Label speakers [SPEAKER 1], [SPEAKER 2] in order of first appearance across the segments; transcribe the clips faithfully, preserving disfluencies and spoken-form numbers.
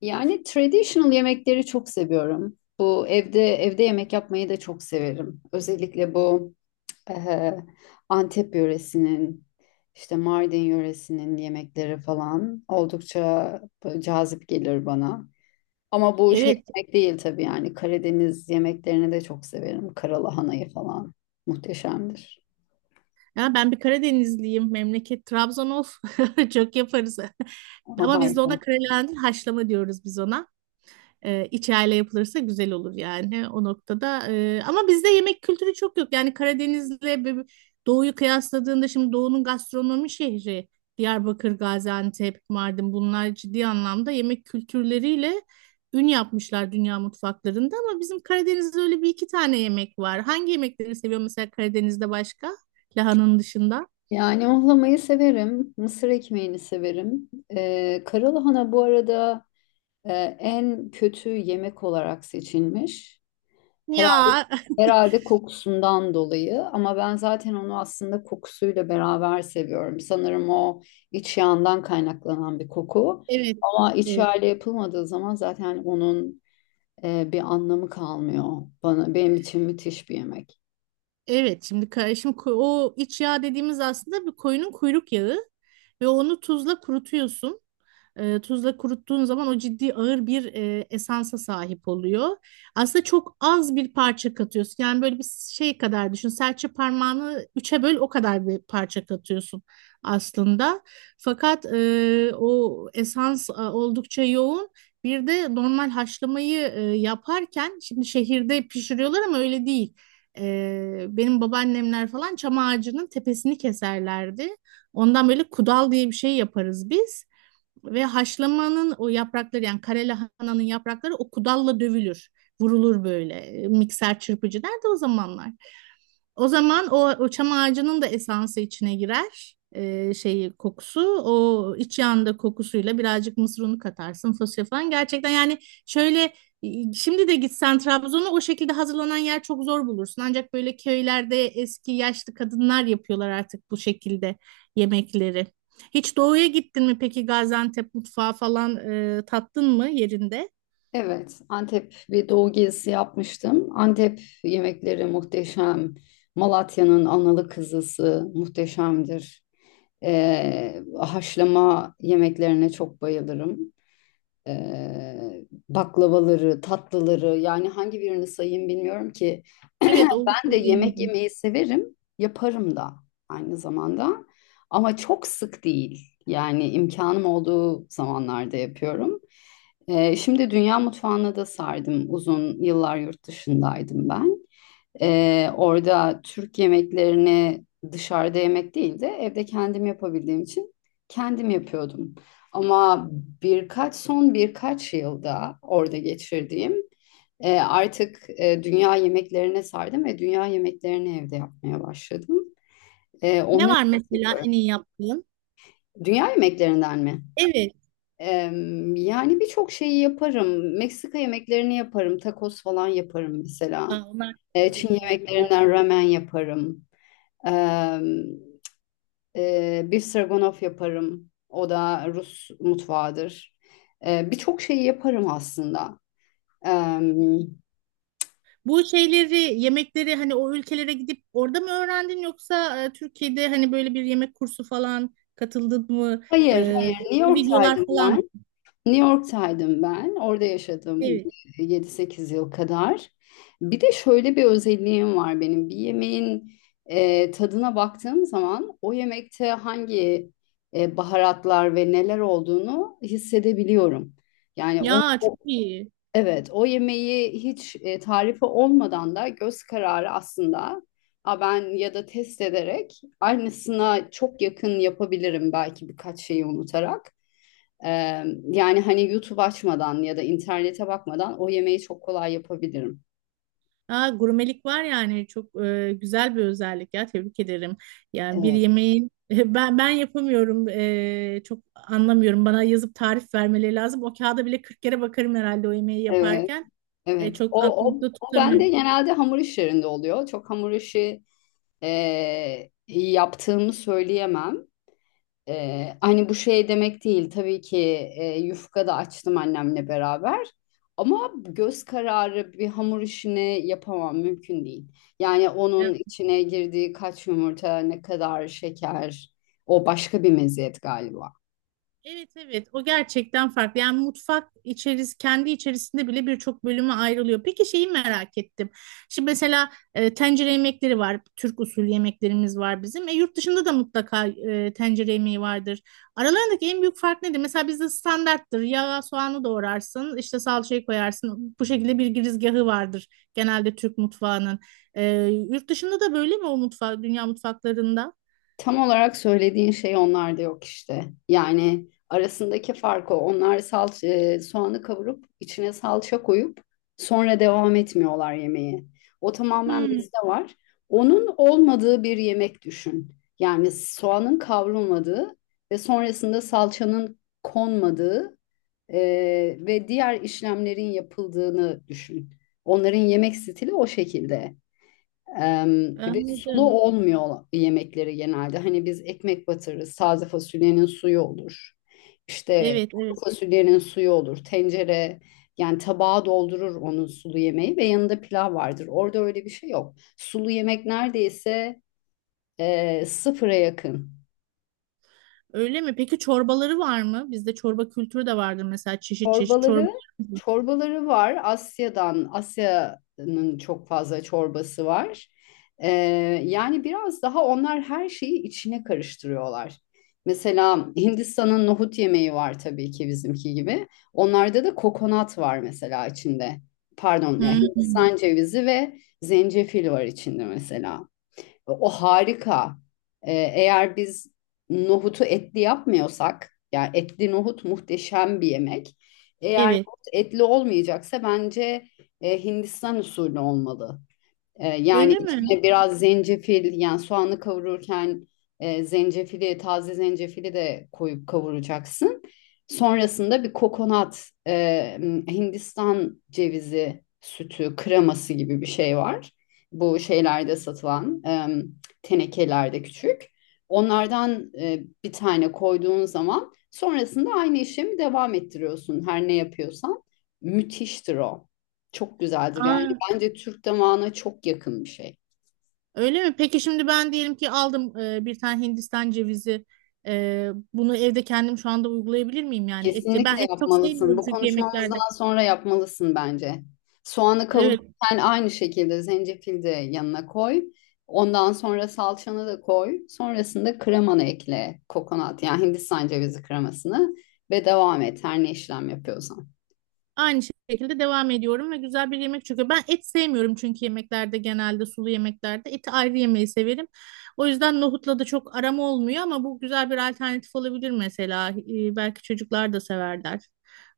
[SPEAKER 1] Yani traditional yemekleri çok seviyorum. Bu evde evde yemek yapmayı da çok severim. Özellikle bu eh, Antep yöresinin, işte Mardin yöresinin yemekleri falan oldukça böyle cazip gelir bana. Ama bu şey
[SPEAKER 2] Evet.
[SPEAKER 1] yemek değil tabii yani Karadeniz yemeklerini de çok severim. Karalahanayı falan muhteşemdir.
[SPEAKER 2] Ya ben bir Karadenizliyim. Memleket Trabzon of. Çok yaparız.
[SPEAKER 1] Ama
[SPEAKER 2] Ama biz de
[SPEAKER 1] harika.
[SPEAKER 2] ona karalahandın haşlama diyoruz biz ona. E, içerle yapılırsa güzel olur yani o noktada. E, ama bizde yemek kültürü çok yok. Yani Karadeniz'le ve Doğu'yu kıyasladığında şimdi Doğu'nun gastronomi şehri Diyarbakır, Gaziantep, Mardin bunlar ciddi anlamda yemek kültürleriyle ün yapmışlar dünya mutfaklarında ama bizim Karadeniz'de öyle bir iki tane yemek var. Hangi yemekleri seviyor mesela Karadeniz'de başka? Lahananın dışında.
[SPEAKER 1] Yani ohlamayı severim. Mısır ekmeğini severim. Ee, karalahana bu arada e, en kötü yemek olarak seçilmiş. Herhalde
[SPEAKER 2] Ya,
[SPEAKER 1] herhalde kokusundan dolayı ama ben zaten onu aslında kokusuyla beraber seviyorum. Sanırım o iç yağından kaynaklanan bir koku.
[SPEAKER 2] evet.
[SPEAKER 1] Ama iç
[SPEAKER 2] Evet.
[SPEAKER 1] yağıyla yapılmadığı zaman zaten onun e, bir anlamı kalmıyor bana. Benim için müthiş bir yemek.
[SPEAKER 2] Evet, şimdi ka- şimdi ko- o iç yağ dediğimiz aslında bir koyunun kuyruk yağı ve onu tuzla kurutuyorsun. E, tuzla kuruttuğun zaman o ciddi ağır bir e, esansa sahip oluyor. Aslında çok az bir parça katıyorsun. Yani böyle bir şey kadar düşün. Serçe parmağını üçe böl o kadar bir parça katıyorsun aslında. Fakat e, o esans e, oldukça yoğun. Bir de normal haşlamayı e, yaparken şimdi şehirde pişiriyorlar ama öyle değil. E, benim babaannemler falan çam ağacının tepesini keserlerdi. Ondan böyle kudal diye bir şey yaparız biz. Ve haşlamanın o yaprakları yani kare lahananın yaprakları o kudalla dövülür. Vurulur böyle. E, Mikser çırpıcı nerede o zamanlar? O zaman o, o çam ağacının da esansı içine girer. Ee, şeyi kokusu o iç yanda kokusuyla birazcık mısır unu katarsın fasulye falan gerçekten yani şöyle e, şimdi de gitsen Trabzon'a o şekilde hazırlanan yer çok zor bulursun ancak böyle köylerde eski yaşlı kadınlar yapıyorlar artık bu şekilde yemekleri. Hiç doğuya gittin mi peki? Gaziantep mutfağı falan e, tattın mı yerinde?
[SPEAKER 1] Evet, Antep bir doğu gezisi yapmıştım. Antep yemekleri muhteşem. Malatya'nın analı kızısı muhteşemdir. Ee, haşlama yemeklerine çok bayılırım. Ee, Baklavaları, tatlıları yani hangi birini sayayım bilmiyorum ki.
[SPEAKER 2] Evet,
[SPEAKER 1] Ben
[SPEAKER 2] oldukça
[SPEAKER 1] de yemek
[SPEAKER 2] zengin.
[SPEAKER 1] yemeyi severim, yaparım da aynı zamanda. Ama çok sık değil. Yani imkanım olduğu zamanlarda yapıyorum. Ee, şimdi dünya mutfağına da sardım. Uzun yıllar yurt dışındaydım ben. Ee, orada Türk yemeklerini dışarıda yemek değil de evde kendim yapabildiğim için kendim yapıyordum. Ama birkaç son birkaç yılda orada geçirdiğim e, artık e, dünya yemeklerine sardım ve dünya yemeklerini evde yapmaya başladım. E,
[SPEAKER 2] Ne
[SPEAKER 1] onları
[SPEAKER 2] var
[SPEAKER 1] da.
[SPEAKER 2] mesela en iyi yaptığın?
[SPEAKER 1] Dünya yemeklerinden mi?
[SPEAKER 2] Evet.
[SPEAKER 1] Em, yani birçok şeyi yaparım. Meksika yemeklerini yaparım. Tacos falan yaparım mesela.
[SPEAKER 2] Aa, onlar çok
[SPEAKER 1] E,
[SPEAKER 2] güzel
[SPEAKER 1] Çin
[SPEAKER 2] oluyor.
[SPEAKER 1] yemeklerinden ramen yaparım. Ee, e, Bir stroganoff yaparım. O da Rus mutfağıdır. Ee, birçok şeyi yaparım aslında. Ee,
[SPEAKER 2] Bu şeyleri, yemekleri hani o ülkelere gidip orada mı öğrendin yoksa e, Türkiye'de hani böyle bir yemek kursu falan katıldın mı? E,
[SPEAKER 1] hayır, hayır. New
[SPEAKER 2] Yoksa videolar
[SPEAKER 1] York'taydım
[SPEAKER 2] falan mı?
[SPEAKER 1] ben. New York'taydım ben. Orada yaşadım
[SPEAKER 2] Evet.
[SPEAKER 1] yedi sekiz yıl kadar. Bir de şöyle bir özelliğim var benim. Bir yemeğin e, tadına baktığım zaman o yemekte hangi e, baharatlar ve neler olduğunu hissedebiliyorum. Yani o.
[SPEAKER 2] Ya çok iyi.
[SPEAKER 1] Evet, o yemeği hiç e, tarifi olmadan da göz kararı aslında, "Aa, ben ya da test ederek aynısına çok yakın yapabilirim belki birkaç şeyi unutarak." Ee, Yani hani YouTube açmadan ya da internete bakmadan o yemeği çok kolay yapabilirim.
[SPEAKER 2] Aa, gurmelik var yani çok e, güzel bir özellik ya, tebrik ederim. Yani bir
[SPEAKER 1] Evet,
[SPEAKER 2] yemeğin ben ben yapamıyorum, e, çok anlamıyorum. Bana yazıp tarif vermeleri lazım. O kağıda bile kırk kere bakarım herhalde o yemeği
[SPEAKER 1] evet,
[SPEAKER 2] yaparken. E,
[SPEAKER 1] evet.
[SPEAKER 2] çok
[SPEAKER 1] O, o,
[SPEAKER 2] aklımda
[SPEAKER 1] o bende
[SPEAKER 2] tutamıyorum.
[SPEAKER 1] genelde hamur işlerinde oluyor. Çok hamur işi e, yaptığımı söyleyemem. Ee, hani bu şey demek değil tabii ki e, yufka da açtım annemle beraber ama göz kararı bir hamur işini yapamam mümkün değil. Yani onun içine girdiği kaç yumurta ne kadar şeker, o başka bir meziyet galiba.
[SPEAKER 2] Evet evet, o gerçekten farklı. Yani mutfak içeris kendi içerisinde bile birçok bölüme ayrılıyor. Peki şeyi merak ettim. Şimdi mesela e, tencere yemekleri var. Türk usulü yemeklerimiz var bizim. E, yurt dışında da mutlaka e, tencere yemeği vardır. Aralarındaki en büyük fark nedir? Mesela bizde standarttır. Yağ, soğanı doğrarsın, işte salçayı koyarsın. Bu şekilde bir girizgahı vardır genelde Türk mutfağının. E, Yurt dışında da böyle mi o mutfak, dünya mutfaklarında?
[SPEAKER 1] Tam olarak söylediğin şey onlarda yok işte. Yani arasındaki fark o. Onlar salça, e, soğanı kavurup içine salça koyup sonra devam etmiyorlar yemeğe. O tamamen
[SPEAKER 2] Hmm,
[SPEAKER 1] bizde var. Onun olmadığı bir yemek düşün. Yani soğanın kavrulmadığı ve sonrasında salçanın konmadığı e, ve diğer işlemlerin yapıldığını düşün. Onların yemek stili o şekilde. Ee, ve sulu
[SPEAKER 2] anladım.
[SPEAKER 1] olmuyor yemekleri genelde. Hani biz ekmek batırırız, taze fasulyenin suyu olur. İşte
[SPEAKER 2] Evet, evet.
[SPEAKER 1] kuru fasulyenin suyu olur. Tencere yani tabağa doldurur onun sulu yemeği ve yanında pilav vardır. Orada öyle bir şey yok. Sulu yemek neredeyse e, sıfıra yakın.
[SPEAKER 2] Öyle mi? Peki çorbaları var mı? Bizde çorba kültürü de vardır mesela, çeşit çeşit çorba.
[SPEAKER 1] Çorbaları, çorbaları var. Asya'dan, Asya'nın çok fazla çorbası var. Ee, yani biraz daha onlar her şeyi içine karıştırıyorlar. Mesela Hindistan'ın nohut yemeği var tabii ki bizimki gibi. Onlarda da kokonat var mesela içinde. Pardon ya,
[SPEAKER 2] Hmm.
[SPEAKER 1] Hindistan cevizi ve zencefil var içinde mesela. O harika. Ee, eğer biz nohutu etli yapmıyorsak, yani etli nohut muhteşem bir yemek. Eğer
[SPEAKER 2] Evet.
[SPEAKER 1] nohut etli olmayacaksa bence e, Hindistan usulü olmalı. E, yani
[SPEAKER 2] Öyle mi?
[SPEAKER 1] içine biraz zencefil, yani soğanı kavururken e, zencefili taze zencefili de koyup kavuracaksın. Sonrasında bir kokonat, e, Hindistan cevizi sütü kreması gibi bir şey var. Bu şeylerde satılan e, tenekelerde küçük. Onlardan e, bir tane koyduğun zaman sonrasında aynı işlemi devam ettiriyorsun her ne yapıyorsan. Müthiştir o. Çok güzeldir yani.
[SPEAKER 2] Aa,
[SPEAKER 1] Bence Türk damağına çok yakın bir şey.
[SPEAKER 2] öyle mi? Peki şimdi ben diyelim ki aldım e, bir tane Hindistan cevizi. E, bunu evde kendim şu anda uygulayabilir miyim yani et?
[SPEAKER 1] Kesinlikle
[SPEAKER 2] Ben et çok
[SPEAKER 1] yapmalısın.
[SPEAKER 2] sevmiyorum
[SPEAKER 1] Bu
[SPEAKER 2] çünkü yemeklerde.
[SPEAKER 1] konuşmamızdan sonra yapmalısın bence. Soğanı
[SPEAKER 2] Evet.
[SPEAKER 1] kavururken aynı şekilde zencefil de yanına koy. Ondan sonra salçanı da koy. Sonrasında kremanı ekle. Kokonat, yani Hindistan cevizi kremasını ve devam et her ne işlem yapıyorsan.
[SPEAKER 2] Aynı şekilde devam ediyorum ve güzel bir yemek çıkıyor. Ben et sevmiyorum çünkü yemeklerde, genelde sulu yemeklerde eti ayrı yemeyi severim. O yüzden nohutla da çok aram olmuyor ama bu güzel bir alternatif olabilir mesela. Ee, belki çocuklar da severler.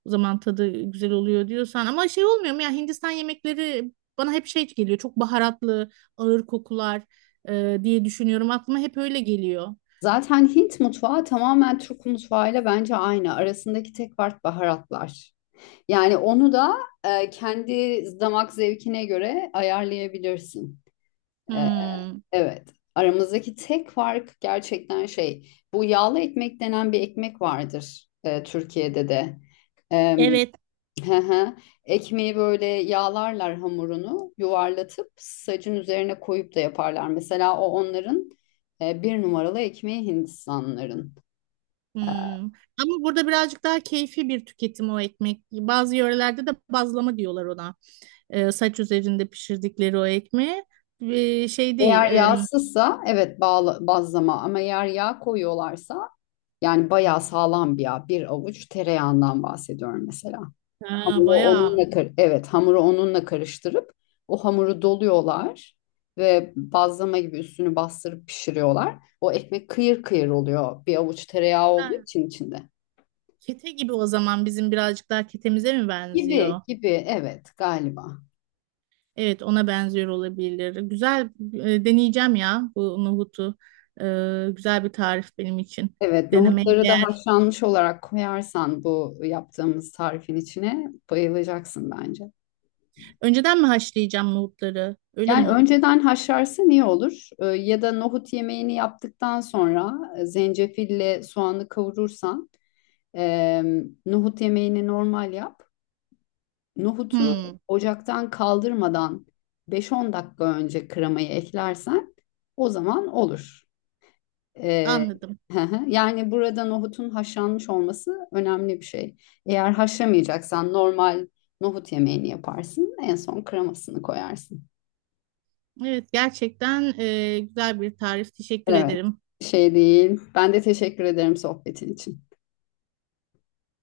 [SPEAKER 2] O zaman tadı güzel oluyor diyorsan ama şey olmuyor mu ya, Hindistan yemekleri bana hep şey geliyor. Çok baharatlı, ağır kokular e, diye düşünüyorum. Aklıma hep öyle geliyor.
[SPEAKER 1] Zaten Hint mutfağı tamamen Türk mutfağıyla bence aynı. Arasındaki tek fark baharatlar. Yani onu da e, kendi damak zevkine göre ayarlayabilirsin. E,
[SPEAKER 2] Hmm.
[SPEAKER 1] Evet. Aramızdaki tek fark gerçekten şey. Bu yağlı ekmek denen bir ekmek vardır e, Türkiye'de de. E,
[SPEAKER 2] Evet.
[SPEAKER 1] hı hı. Ekmeği böyle yağlarlar, hamurunu yuvarlatıp sacın üzerine koyup da yaparlar. Mesela o onların e, bir numaralı ekmeği Hindistanlıların. E,
[SPEAKER 2] Hmm. Ama burada birazcık daha keyfi bir tüketim o ekmek. Bazı yörelerde de bazlama diyorlar ona. Ee, saç üzerinde pişirdikleri o ekmeği. Ee, şey değil.
[SPEAKER 1] Eğer
[SPEAKER 2] Em,
[SPEAKER 1] yağsızsa evet bağla, bazlama, ama eğer yağ koyuyorlarsa yani bayağı sağlam bir yağ. Bir avuç tereyağından bahsediyorum mesela.
[SPEAKER 2] ha,
[SPEAKER 1] Hamuru
[SPEAKER 2] bayağı.
[SPEAKER 1] onunla kar- evet hamuru onunla karıştırıp o hamuru doluyorlar ve bazlama gibi üstünü bastırıp pişiriyorlar. O ekmek kıyır kıyır oluyor bir avuç tereyağı olduğu
[SPEAKER 2] Ha,
[SPEAKER 1] için içinde.
[SPEAKER 2] kete gibi o zaman, bizim birazcık daha ketemize mi
[SPEAKER 1] Gibi
[SPEAKER 2] benziyor?
[SPEAKER 1] gibi evet, galiba.
[SPEAKER 2] Evet, ona benziyor olabilir. Güzel, e, deneyeceğim ya bu nohutu. Ee, güzel bir tarif benim için.
[SPEAKER 1] Evet,
[SPEAKER 2] Denemeye
[SPEAKER 1] nohutları da
[SPEAKER 2] değer.
[SPEAKER 1] haşlanmış olarak koyarsan bu yaptığımız tarifin içine bayılacaksın bence.
[SPEAKER 2] Önceden mi haşlayacağım nohutları? Öyle
[SPEAKER 1] Yani
[SPEAKER 2] mi?
[SPEAKER 1] önceden haşlarsın, iyi olur. Ee, ya da nohut yemeğini yaptıktan sonra e, zencefille soğanı kavurursan. Ee, Nohut yemeğini normal yap. Nohutu
[SPEAKER 2] Hmm,
[SPEAKER 1] ocaktan kaldırmadan beş on dakika önce kremayı eklersen o zaman olur. Ee,
[SPEAKER 2] anladım.
[SPEAKER 1] hı hı. yani burada nohutun haşlanmış olması önemli bir şey. Eğer haşlamayacaksan normal nohut yemeğini yaparsın. En son kremasını koyarsın.
[SPEAKER 2] Evet, gerçekten e, güzel bir tarif. Teşekkür
[SPEAKER 1] Evet,
[SPEAKER 2] ederim.
[SPEAKER 1] şey değil. Ben de teşekkür ederim sohbetin için.